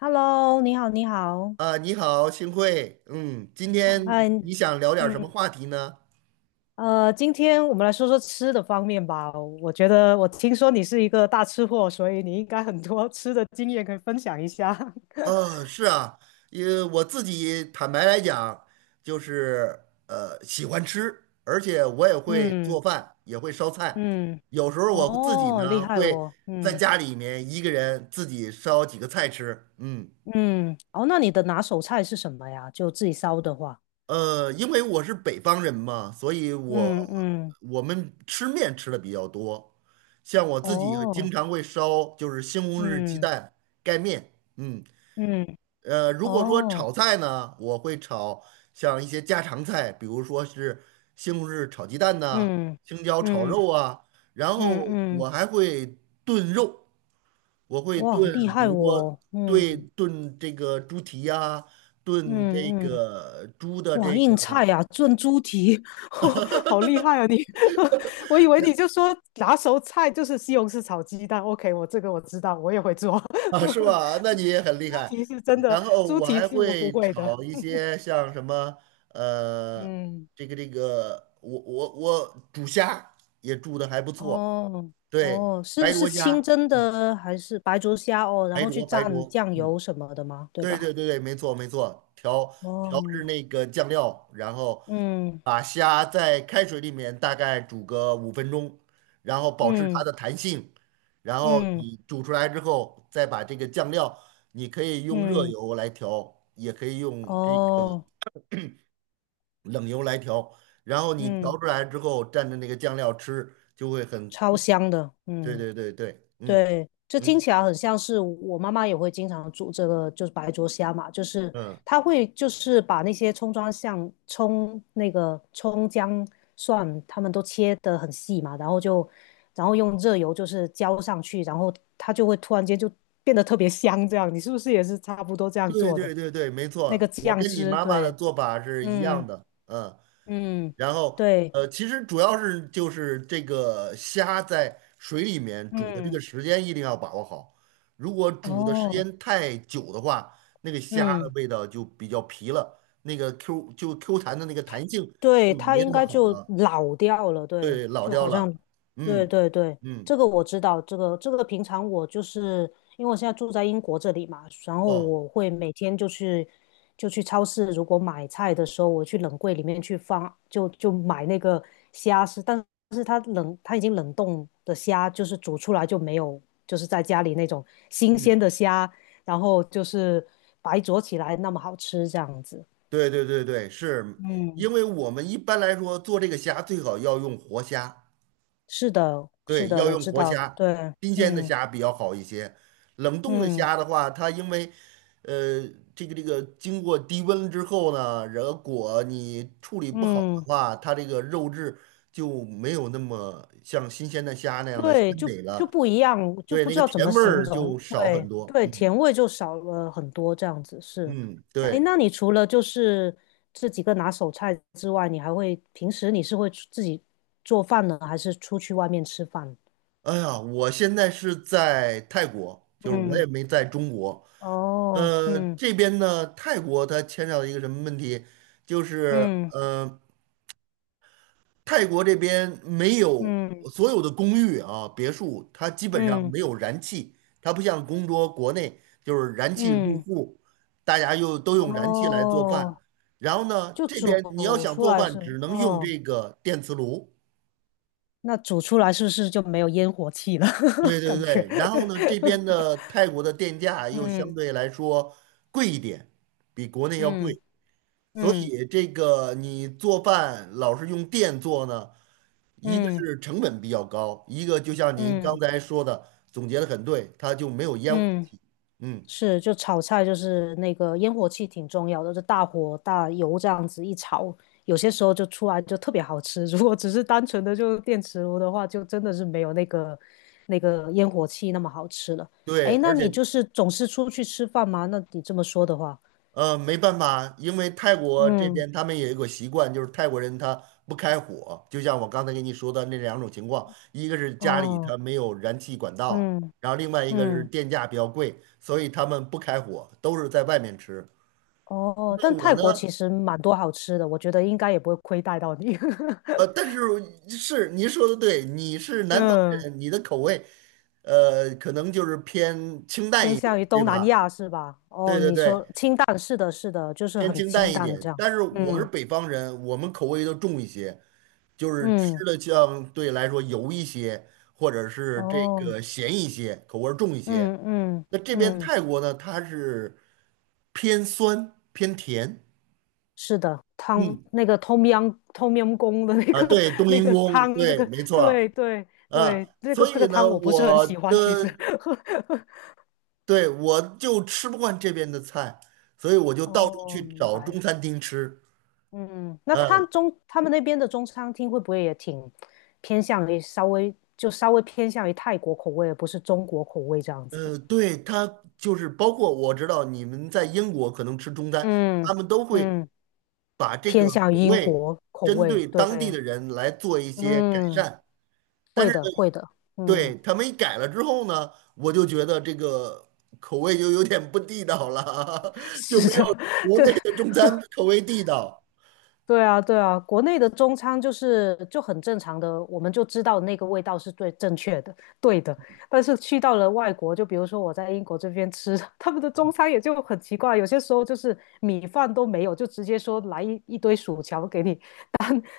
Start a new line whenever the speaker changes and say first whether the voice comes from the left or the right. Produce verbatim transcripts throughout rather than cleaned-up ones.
left: Hello，你好，你好，
right: 啊，你好，幸会。嗯，今
left: 嗨，
right: 天
left: 哎，
right: 你想聊点什么
left: 嗯，
right: 话题呢？
left: 呃，今天我们来说说吃的方面吧。我觉得我听说你是一个大吃货，所以你应该很多吃的经验可以分享一下。
right: 啊，是啊，因为我自己坦白来讲，就是呃喜欢吃，而且我也会
left: 嗯
right: 做饭，也会烧菜。
left: 嗯，
right: 有时候我自己
left: 哦，厉
right: 呢
left: 害
right: 会
left: 哦，
right: 在
left: 嗯
right: 家里面一个人自己烧几个菜吃。嗯。
left: 嗯，哦，那你的拿手菜是什么呀？就自己烧的话，
right: 呃，因为我是北方人嘛，所以我
left: 嗯嗯，
right: 我们吃面吃的比较多，像我自己经
left: 哦，
right: 常会烧，就是西红柿鸡
left: 嗯
right: 蛋盖面，嗯，
left: 嗯，
right: 呃，如果说
left: 哦，
right: 炒菜呢，我会炒像一些家常菜，比如说是西红柿炒鸡蛋呐、
left: 嗯
right: 青椒炒
left: 嗯
right: 肉啊，然
left: 嗯
right: 后
left: 嗯，嗯
right: 我还会炖肉，我会
left: 哇，厉
right: 炖，比
left: 害
right: 如说
left: 哦，
right: 对
left: 嗯
right: 炖这个猪蹄呀、炖这
left: 嗯嗯。
right: 个猪的
left: 哇，
right: 这
left: 硬
right: 个。
left: 菜呀、炖猪蹄，好厉害啊你！我以为你就说拿手菜就是西红柿炒鸡蛋。OK,我这个我知道，我也会做。
right: 啊，是 吧？那
left: 猪
right: 你也
left: 蹄，
right: 很厉
left: 猪
right: 害。
left: 蹄是真的，
right: 然后
left: 猪
right: 我
left: 蹄
right: 还
left: 是我不
right: 会
left: 会的。
right: 炒一 些像什么，呃，
left: 嗯，
right: 这个这个，我我我煮虾也煮的还不错，
left: 哦，
right: 对，
left: 哦，
right: 白
left: 是是
right: 灼
left: 清
right: 虾，
left: 蒸的还是白灼虾哦？然
right: 白
left: 后去
right: 灼白
left: 蘸
right: 灼，
left: 酱
right: 嗯，
left: 油什么的吗？对
right: 对
left: 吧？
right: 对对对，没错没错，调调
left: 哦，
right: 制那个酱料，然后
left: 嗯
right: 把虾在开水里面大概煮个五分钟，然后保持它
left: 嗯
right: 的弹性，然后
left: 嗯
right: 你煮出来之后，再把这个酱料，你可以用热
left: 嗯，
right: 油来调，也可以用这个
left: 哦，
right: 冷油来调，然后你调
left: 嗯，
right: 出来之后蘸着那个酱料吃，就会很，
left: 超香的，
right: 对
left: 嗯。
right: 对对对，嗯
left: 对，这听
right: 嗯
left: 起来很像是我妈妈也会经常煮这个，就是白灼虾嘛，就是
right: 嗯，
left: 她会就是把那些葱抓像葱那个葱姜蒜，他们都切得很细嘛，然后就然后用热油就是浇上去，然后它就会突然间就变得特别香，这样你是不是也是差不多这样
right: 对
left: 做的？
right: 对对对，没
left: 那个
right: 错，我
left: 酱
right: 跟你
left: 汁，
right: 妈妈的
left: 对，
right: 做法是一样
left: 嗯
right: 的。嗯。
left: 嗯，
right: 然后
left: 对，
right: 呃，其实主要是就是这个虾在水里面煮的这个
left: 嗯，
right: 时间一定要把握好，如果煮的时
left: 哦，
right: 间太久的话，那个虾的
left: 嗯。
right: 味道就比较皮了，那个 Q 就 Q 弹的那个弹性
left: 对，
right: 就
left: 它
right: 没那
left: 应
right: 么
left: 该
right: 好
left: 就
right: 了，
left: 老掉了，对，
right: 对，老
left: 就
right: 掉
left: 好像，
right: 了。
left: 对
right: 嗯
left: 对对，
right: 嗯
left: 这个我知道，这个这个平常我就是因为我现在住在英国这里嘛，然后
right: 哦
left: 我会每天就去就去超市，如果买菜的时候，我去冷柜里面去放，就就买那个虾是，但是它冷它已经冷冻的虾，就是煮出来就没有，就是在家里那种新
right: 嗯，
left: 鲜的虾，然后就是白灼起来那么好吃这样子，
right: 对对对对，是
left: 嗯，
right: 因为我们一般来说做这个虾最好要用活虾。
left: 是的，是
right: 对，
left: 的，
right: 要
left: 我
right: 用
left: 知
right: 活
left: 道，
right: 虾，
left: 对，
right: 新鲜的
left: 嗯
right: 虾比较好一些。冷冻的
left: 嗯
right: 虾的话，它因为呃这个这个经过低温之后呢，如果你处理不好的
left: 嗯，
right: 话，它这个肉质就没有那么像新鲜的虾那样的鲜
left: 对，就
right: 美
left: 就
right: 了。
left: 不一样，就
right: 对，
left: 不
right: 那
left: 知
right: 个
left: 道怎
right: 甜
left: 么
right: 味
left: 形
right: 儿就
left: 容，
right: 少很
left: 对
right: 多。
left: 对，
right: 嗯
left: 甜味就少了很多，这样子是。
right: 嗯，
left: 哎，
right: 对。
left: 那你除了就是这几个拿手菜之外，你还会平时你是会出自己做饭呢，还是出去外面吃饭？
right: 哎呀，我现在是在泰国，就是我也
left: 嗯，
right: 没在中国。
left: 哦，
right: 呃，
left: 嗯
right: 这边呢，泰国它牵扯到一个什么问题，就是
left: 嗯
right: 呃，泰国这边没有
left: 嗯
right: 所有的公寓啊、别墅，它基本上
left: 嗯
right: 没有燃气，它不像中国国内就是燃气入
left: 嗯，
right: 户，大家又都用燃气来做饭。
left: 哦，
right: 然后呢，
left: 就
right: 这
left: 煮
right: 边你要想
left: 出
right: 做
left: 来
right: 饭，
left: 是，
right: 只能用
left: 哦。
right: 这个电磁炉。
left: 那煮出来是不是就没有烟火气了？
right: 对 对
left: 感觉，
right: 对，然后呢，这边 的泰国的电价又相
left: 嗯
right: 对来说贵一点，比国内要
left: 嗯
right: 贵，所
left: 嗯
right: 以这个你做饭老是用电做呢，一个
left: 嗯
right: 是成本比较高，一个就像您刚
left: 嗯
right: 才说的，总结的很对，它就没有烟火
left: 嗯，
right: 气。嗯，
left: 是，就炒菜就是那个烟火气挺重要的，就大火大油这样子一炒，有些时候就出来就特别好吃。如果只是单纯的就电磁炉的话，就真的是没有那个那个烟火气那么好吃了。
right: 对，
left: 哎，那
right: 而
left: 你
right: 且
left: 就是总是出去吃饭吗？那你这么说的话，
right: 呃，没办法，因为泰国这
left: 嗯，
right: 边他们有一个习惯，就是泰国人他不开火，就像我刚才跟你说的那两种情况，一个是家里
left: 哦，
right: 他没有燃气管道，
left: 嗯
right: 然后另外一个是
left: 嗯。
right: 电价比较贵，所以他们不开火，都是在外面吃。
left: 哦，
right: 那
left: 但
right: 我
left: 泰
right: 呢，
left: 国其实蛮多好吃的，我觉得应该也不会亏待到你。
right: 呃，但 是是您说的对，你是南方
left: 嗯，
right: 人，你的口味呃可能就是偏清淡
left: 偏
right: 一
left: 向
right: 点，
left: 于
right: 对
left: 东南
right: 吧？
left: 亚是吧？
right: 对
left: 哦，
right: 对
left: 你
right: 对，
left: 说清淡，是的，是的，就是
right: 偏
left: 很
right: 清
left: 清
right: 淡一
left: 淡这
right: 点。
left: 样。
right: 但是我是
left: 嗯
right: 北方人，我们口味都重一些。就是
left: 嗯，
right: 吃的相对来说油一些，或者是这
left: 哦，
right: 个咸一些，口味儿重一些。
left: 嗯嗯
right: 那这边
left: 嗯，
right: 泰国呢，它是偏酸偏甜。
left: 是的，汤
right: 嗯，
left: 那个 tom yum tom yum 公的那
right: 啊，
left: 个
right: 对，冬
left: 那
right: 阴
left: 个
right: 功，
left: 汤，这
right: 对，
left: 个
right: 没错儿。
left: 对对，
right: 啊，
left: 对，这个
right: 所
left: 这个
right: 以
left: 汤
right: 呢，
left: 我不是很
right: 我
left: 喜欢，其实。
right: 的，对，我就吃不惯这边的菜，所以我就到处
left: 哦，
right: 去
left: 明
right: 找
left: 白。
right: 中餐厅吃。
left: 嗯，那他
right: 嗯，
left: 中他们那边的中餐厅会不会也挺偏向于稍微就稍微偏向于泰国口味，而不是中国口味这样子？
right: 呃，对，它就是包括我知道你们在英国可能吃中餐，
left: 嗯
right: 他们都会。
left: 嗯，
right: 把这个
left: 偏向于
right: 口
left: 英
right: 味
left: 国口
right: 针
left: 味，
right: 对当地
left: 对，
right: 的人来做一些改
left: 嗯，
right: 善。但
left: 会
right: 是
left: 的
right: 呢
left: 会的，
right: 对，
left: 嗯，
right: 他们一改了之后呢，我就觉得这个口味就有点不地道了，就
left: 是
right: 没
left: 的，
right: 有 国
left: 这
right: 内的中餐口味地道。
left: 对啊，对啊，国内的中餐就是就很正常的，我们就知道那个味道是最正确的，对的。但是去到了外国，就比如说我在英国这边吃，他们的中餐也就很奇怪，有些时候就是米饭都没有，就直接说来一一堆薯条给你，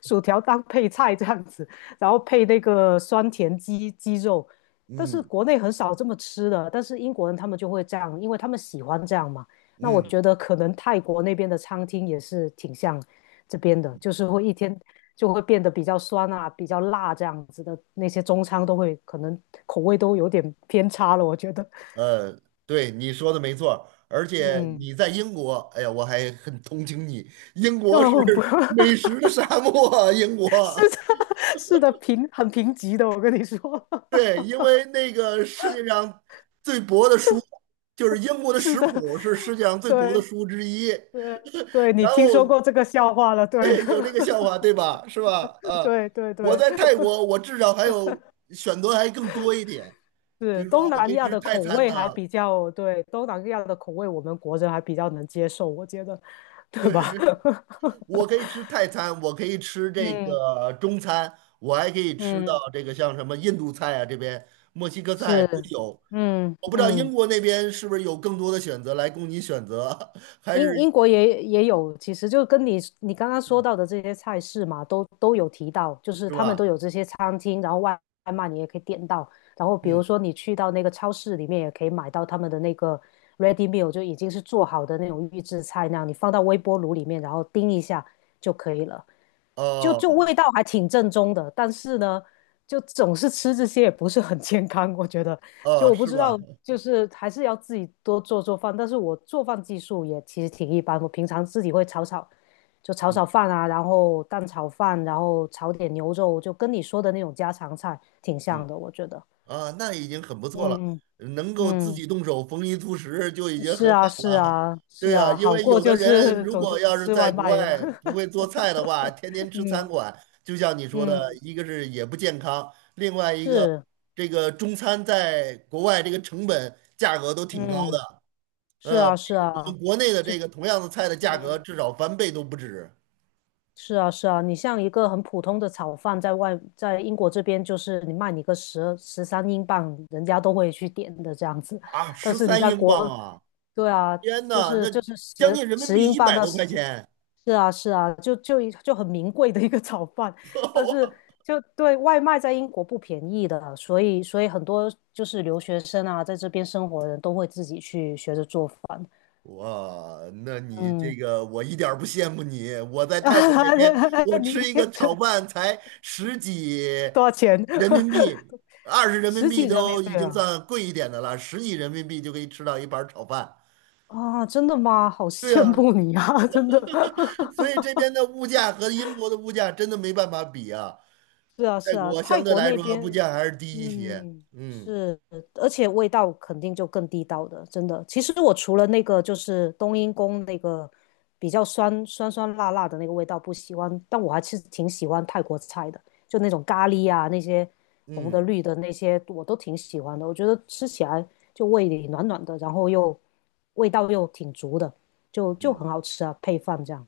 left: 薯条当配菜这样子，然后配那个酸甜鸡鸡肉。但是
right: 嗯
left: 国内很少这么吃的，但是英国人他们就会这样，因为他们喜欢这样嘛。那我
right: 嗯，
left: 觉得可能泰国那边的餐厅也是挺像这边的，就是会一天就会变得比较酸啊、比较辣这样子的，那些中餐都会可能口味都有点偏差了，我觉得。
right: 呃，对，你说的没错儿而且
left: 嗯，
right: 你在英国，哎呀，我还很同情你，英 国是
left: 哦，不，
right: 美食的沙漠啊英国。
left: 是的，是的，贫很贫瘠的，我跟你说。
right: 对，因为 那个世界上最薄的书，就是英国的
left: 是
right: 食
left: 的，
right: 谱是世 界上最薄的
left: 对
right: 书之一。
left: 对对，你
right: 然
left: 听说
right: 后，
left: 过这个笑话了？对的
right: 对，有这个笑话，对吧？是吧？啊，
left: 对对
right: 我
left: 对，
right: 在泰国，我至少还有选择还更多一点，比
left: 是
right: 如说
left: 东
right: 我可
left: 南
right: 以
left: 亚
right: 吃
left: 的
right: 泰
left: 口
right: 餐
left: 味
right: 呐、
left: 还比较，对，东南亚的口味我们国人还比较能接受，我觉得，对
right: 对，
left: 吧？
right: 我 可以吃泰餐，我可以吃这
left: 嗯
right: 个中餐，我还可以吃到
left: 嗯，
right: 这个像什么印度菜啊，这边墨西哥菜都
left: 是，
right: 有。
left: 嗯
right: 我不知道英
left: 嗯。
right: 国那边是不是有更多的选择来供你选择，还
left: 英
right: 是
left: 英国也也有，其实就跟你你刚刚说到的这些菜式嘛，都都有提到，就是
right: 是
left: 他们都
right: 吧？
left: 有这些餐厅，然后外外卖你也可以点到，然后比如
right: 嗯，
left: 说你去到那个超市里面也可以买到他们的那个 ready meal,就已经是做好的那种预制菜那样，你放到微波炉里面，然后叮一下就可以了。就就
right: 哦，
left: 味道还挺正宗的，但是呢，就总是吃这些也不是很健康，我觉得。就
right: 哦，
left: 我不
right: 是
left: 知
right: 吧？
left: 道，就是还是要自己多做做饭，但是我做饭技术也其实挺一般，我平常自己会炒炒，就炒
right: 嗯
left: 炒饭啊，然后蛋炒饭，然后炒点牛肉，就跟你说的那种家常菜挺
right: 嗯，
left: 像的，我觉得。
right: 啊，那已经很不错了，
left: 嗯
right: 能够自
left: 嗯，
right: 己动手丰衣足食就已经
left: 是
right: 很好
left: 啊是
right: 了。
left: 啊是
right: 对呀，
left: 啊，
right: 因
left: 好
right: 为
left: 过
right: 有的
left: 就
right: 人
left: 是
right: 如
left: 总
right: 果
left: 是
right: 要是
left: 吃外
right: 在国
left: 卖了。
right: 外不 会做菜的话，天天吃餐
left: 嗯
right: 馆，就像你说的，
left: 嗯，
right: 一个是也不健康，另外一个
left: 是
right: 这个中餐在国外这个成本价格都挺高
left: 嗯。
right: 的，
left: 是
right: 呃，
left: 啊，是
right: 比我
left: 啊，
right: 们国内的这个同样的菜的价格
left: 嗯，
right: 至少翻倍都不止
left: 是啊，是啊，你像一个很普通的炒饭，在外，在英国这边，就是你卖你个十十三英镑，人家都会去点的这样子。
right: 啊，
left: 但
right: 十
left: 是你
right: 三
left: 在
right: 英镑
left: 国，
right: 啊！
left: 对啊，
right: 天
left: 就
right: 呐，
left: 是
right: 那
left: 就是
right: 将
left: 十
right: 近人民
left: 十
right: 币
left: 英
right: 一
left: 镑
right: 百
left: 到
right: 多块
left: 十，
right: 钱，
left: 是啊是啊，就就一就很名贵的一个炒饭。但是 就对外卖在英国不便宜的，所以所以很多就是留学生啊，在这边生活的人都会自己去学着做饭。
right: 哇，那你
left: 嗯，
right: 这个我一点儿不羡慕你。我在泰国那边，我
left: 你
right: 吃一个
left: 对
right: 炒饭才十几
left: 多少钱？
right: 人民币，二十人民
left: 十几
right: 币
left: 人民
right: 都
left: 币
right: 已经
left: 啊！
right: 算贵一点的了，十几人民币就可以吃到一盘儿炒饭。
left: 啊，真的吗？好
right: 对
left: 羡
right: 呀，
left: 慕你啊，真的。
right: 所以 这边的物价和英国的物价真的没办法比啊。
left: 是啊，
right: 泰
left: 是啊，
right: 国相
left: 泰
right: 对
left: 国
right: 来
left: 那
right: 说物
left: 边，
right: 价还是低一些。
left: 嗯，
right: 嗯
left: 是，而且味道肯定就更地道的，真的。其实我除了那个就是冬阴功那个比较酸酸酸辣辣的那个味道不喜欢，但我还是挺喜欢泰国菜的，就那种咖喱啊，那些红的
right: 嗯
left: 绿的那些我都挺喜欢的。我觉得吃起来就胃里暖暖的，然后又味道又挺足的，就就
right: 嗯。
left: 很好吃啊，配饭这样。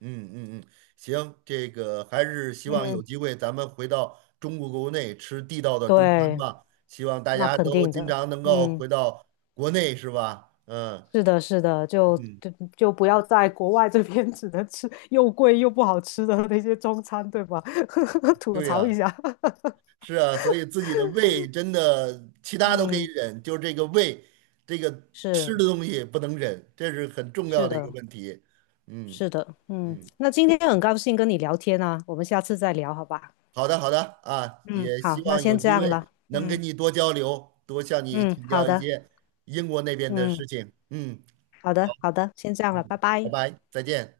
right: 嗯嗯嗯，行，这个还是希望有
left: 嗯，
right: 机会咱们回到中国国内吃地道的中餐
left: 对，
right: 吧。希望大
left: 那
right: 家
left: 肯
right: 都
left: 定
right: 经
left: 的，
right: 常能够回
left: 嗯。
right: 到国内，是吧？嗯
left: 是的，是的，就
right: 嗯，
left: 就就不要在国外这边 只能吃又贵又不好吃的那些中餐，对吧？吐
right: 对
left: 槽一
right: 呀，
left: 下。
right: 是啊，所以自己的胃真的其他都可以
left: 嗯，
right: 忍，就这个胃，这个吃的
left: 是
right: 东西不能忍，这是很重要
left: 是
right: 的一个
left: 的，
right: 问题。嗯
left: 是的，嗯，
right: 嗯。
left: 那今天很高兴跟你聊天啊，我们下次再聊，好吧？
right: 好的，好的啊，
left: 嗯，
right: 也希
left: 好，那
right: 望有
left: 先这
right: 机
left: 样
right: 会
left: 了。
right: 能跟
left: 嗯
right: 你多交流，多向你
left: 嗯，
right: 请
left: 好
right: 教一
left: 的，
right: 些英国那边的
left: 嗯，
right: 事情。嗯
left: 好的，好的，先这样了，拜
right: 嗯，拜
left: 拜。
right: 拜，再见。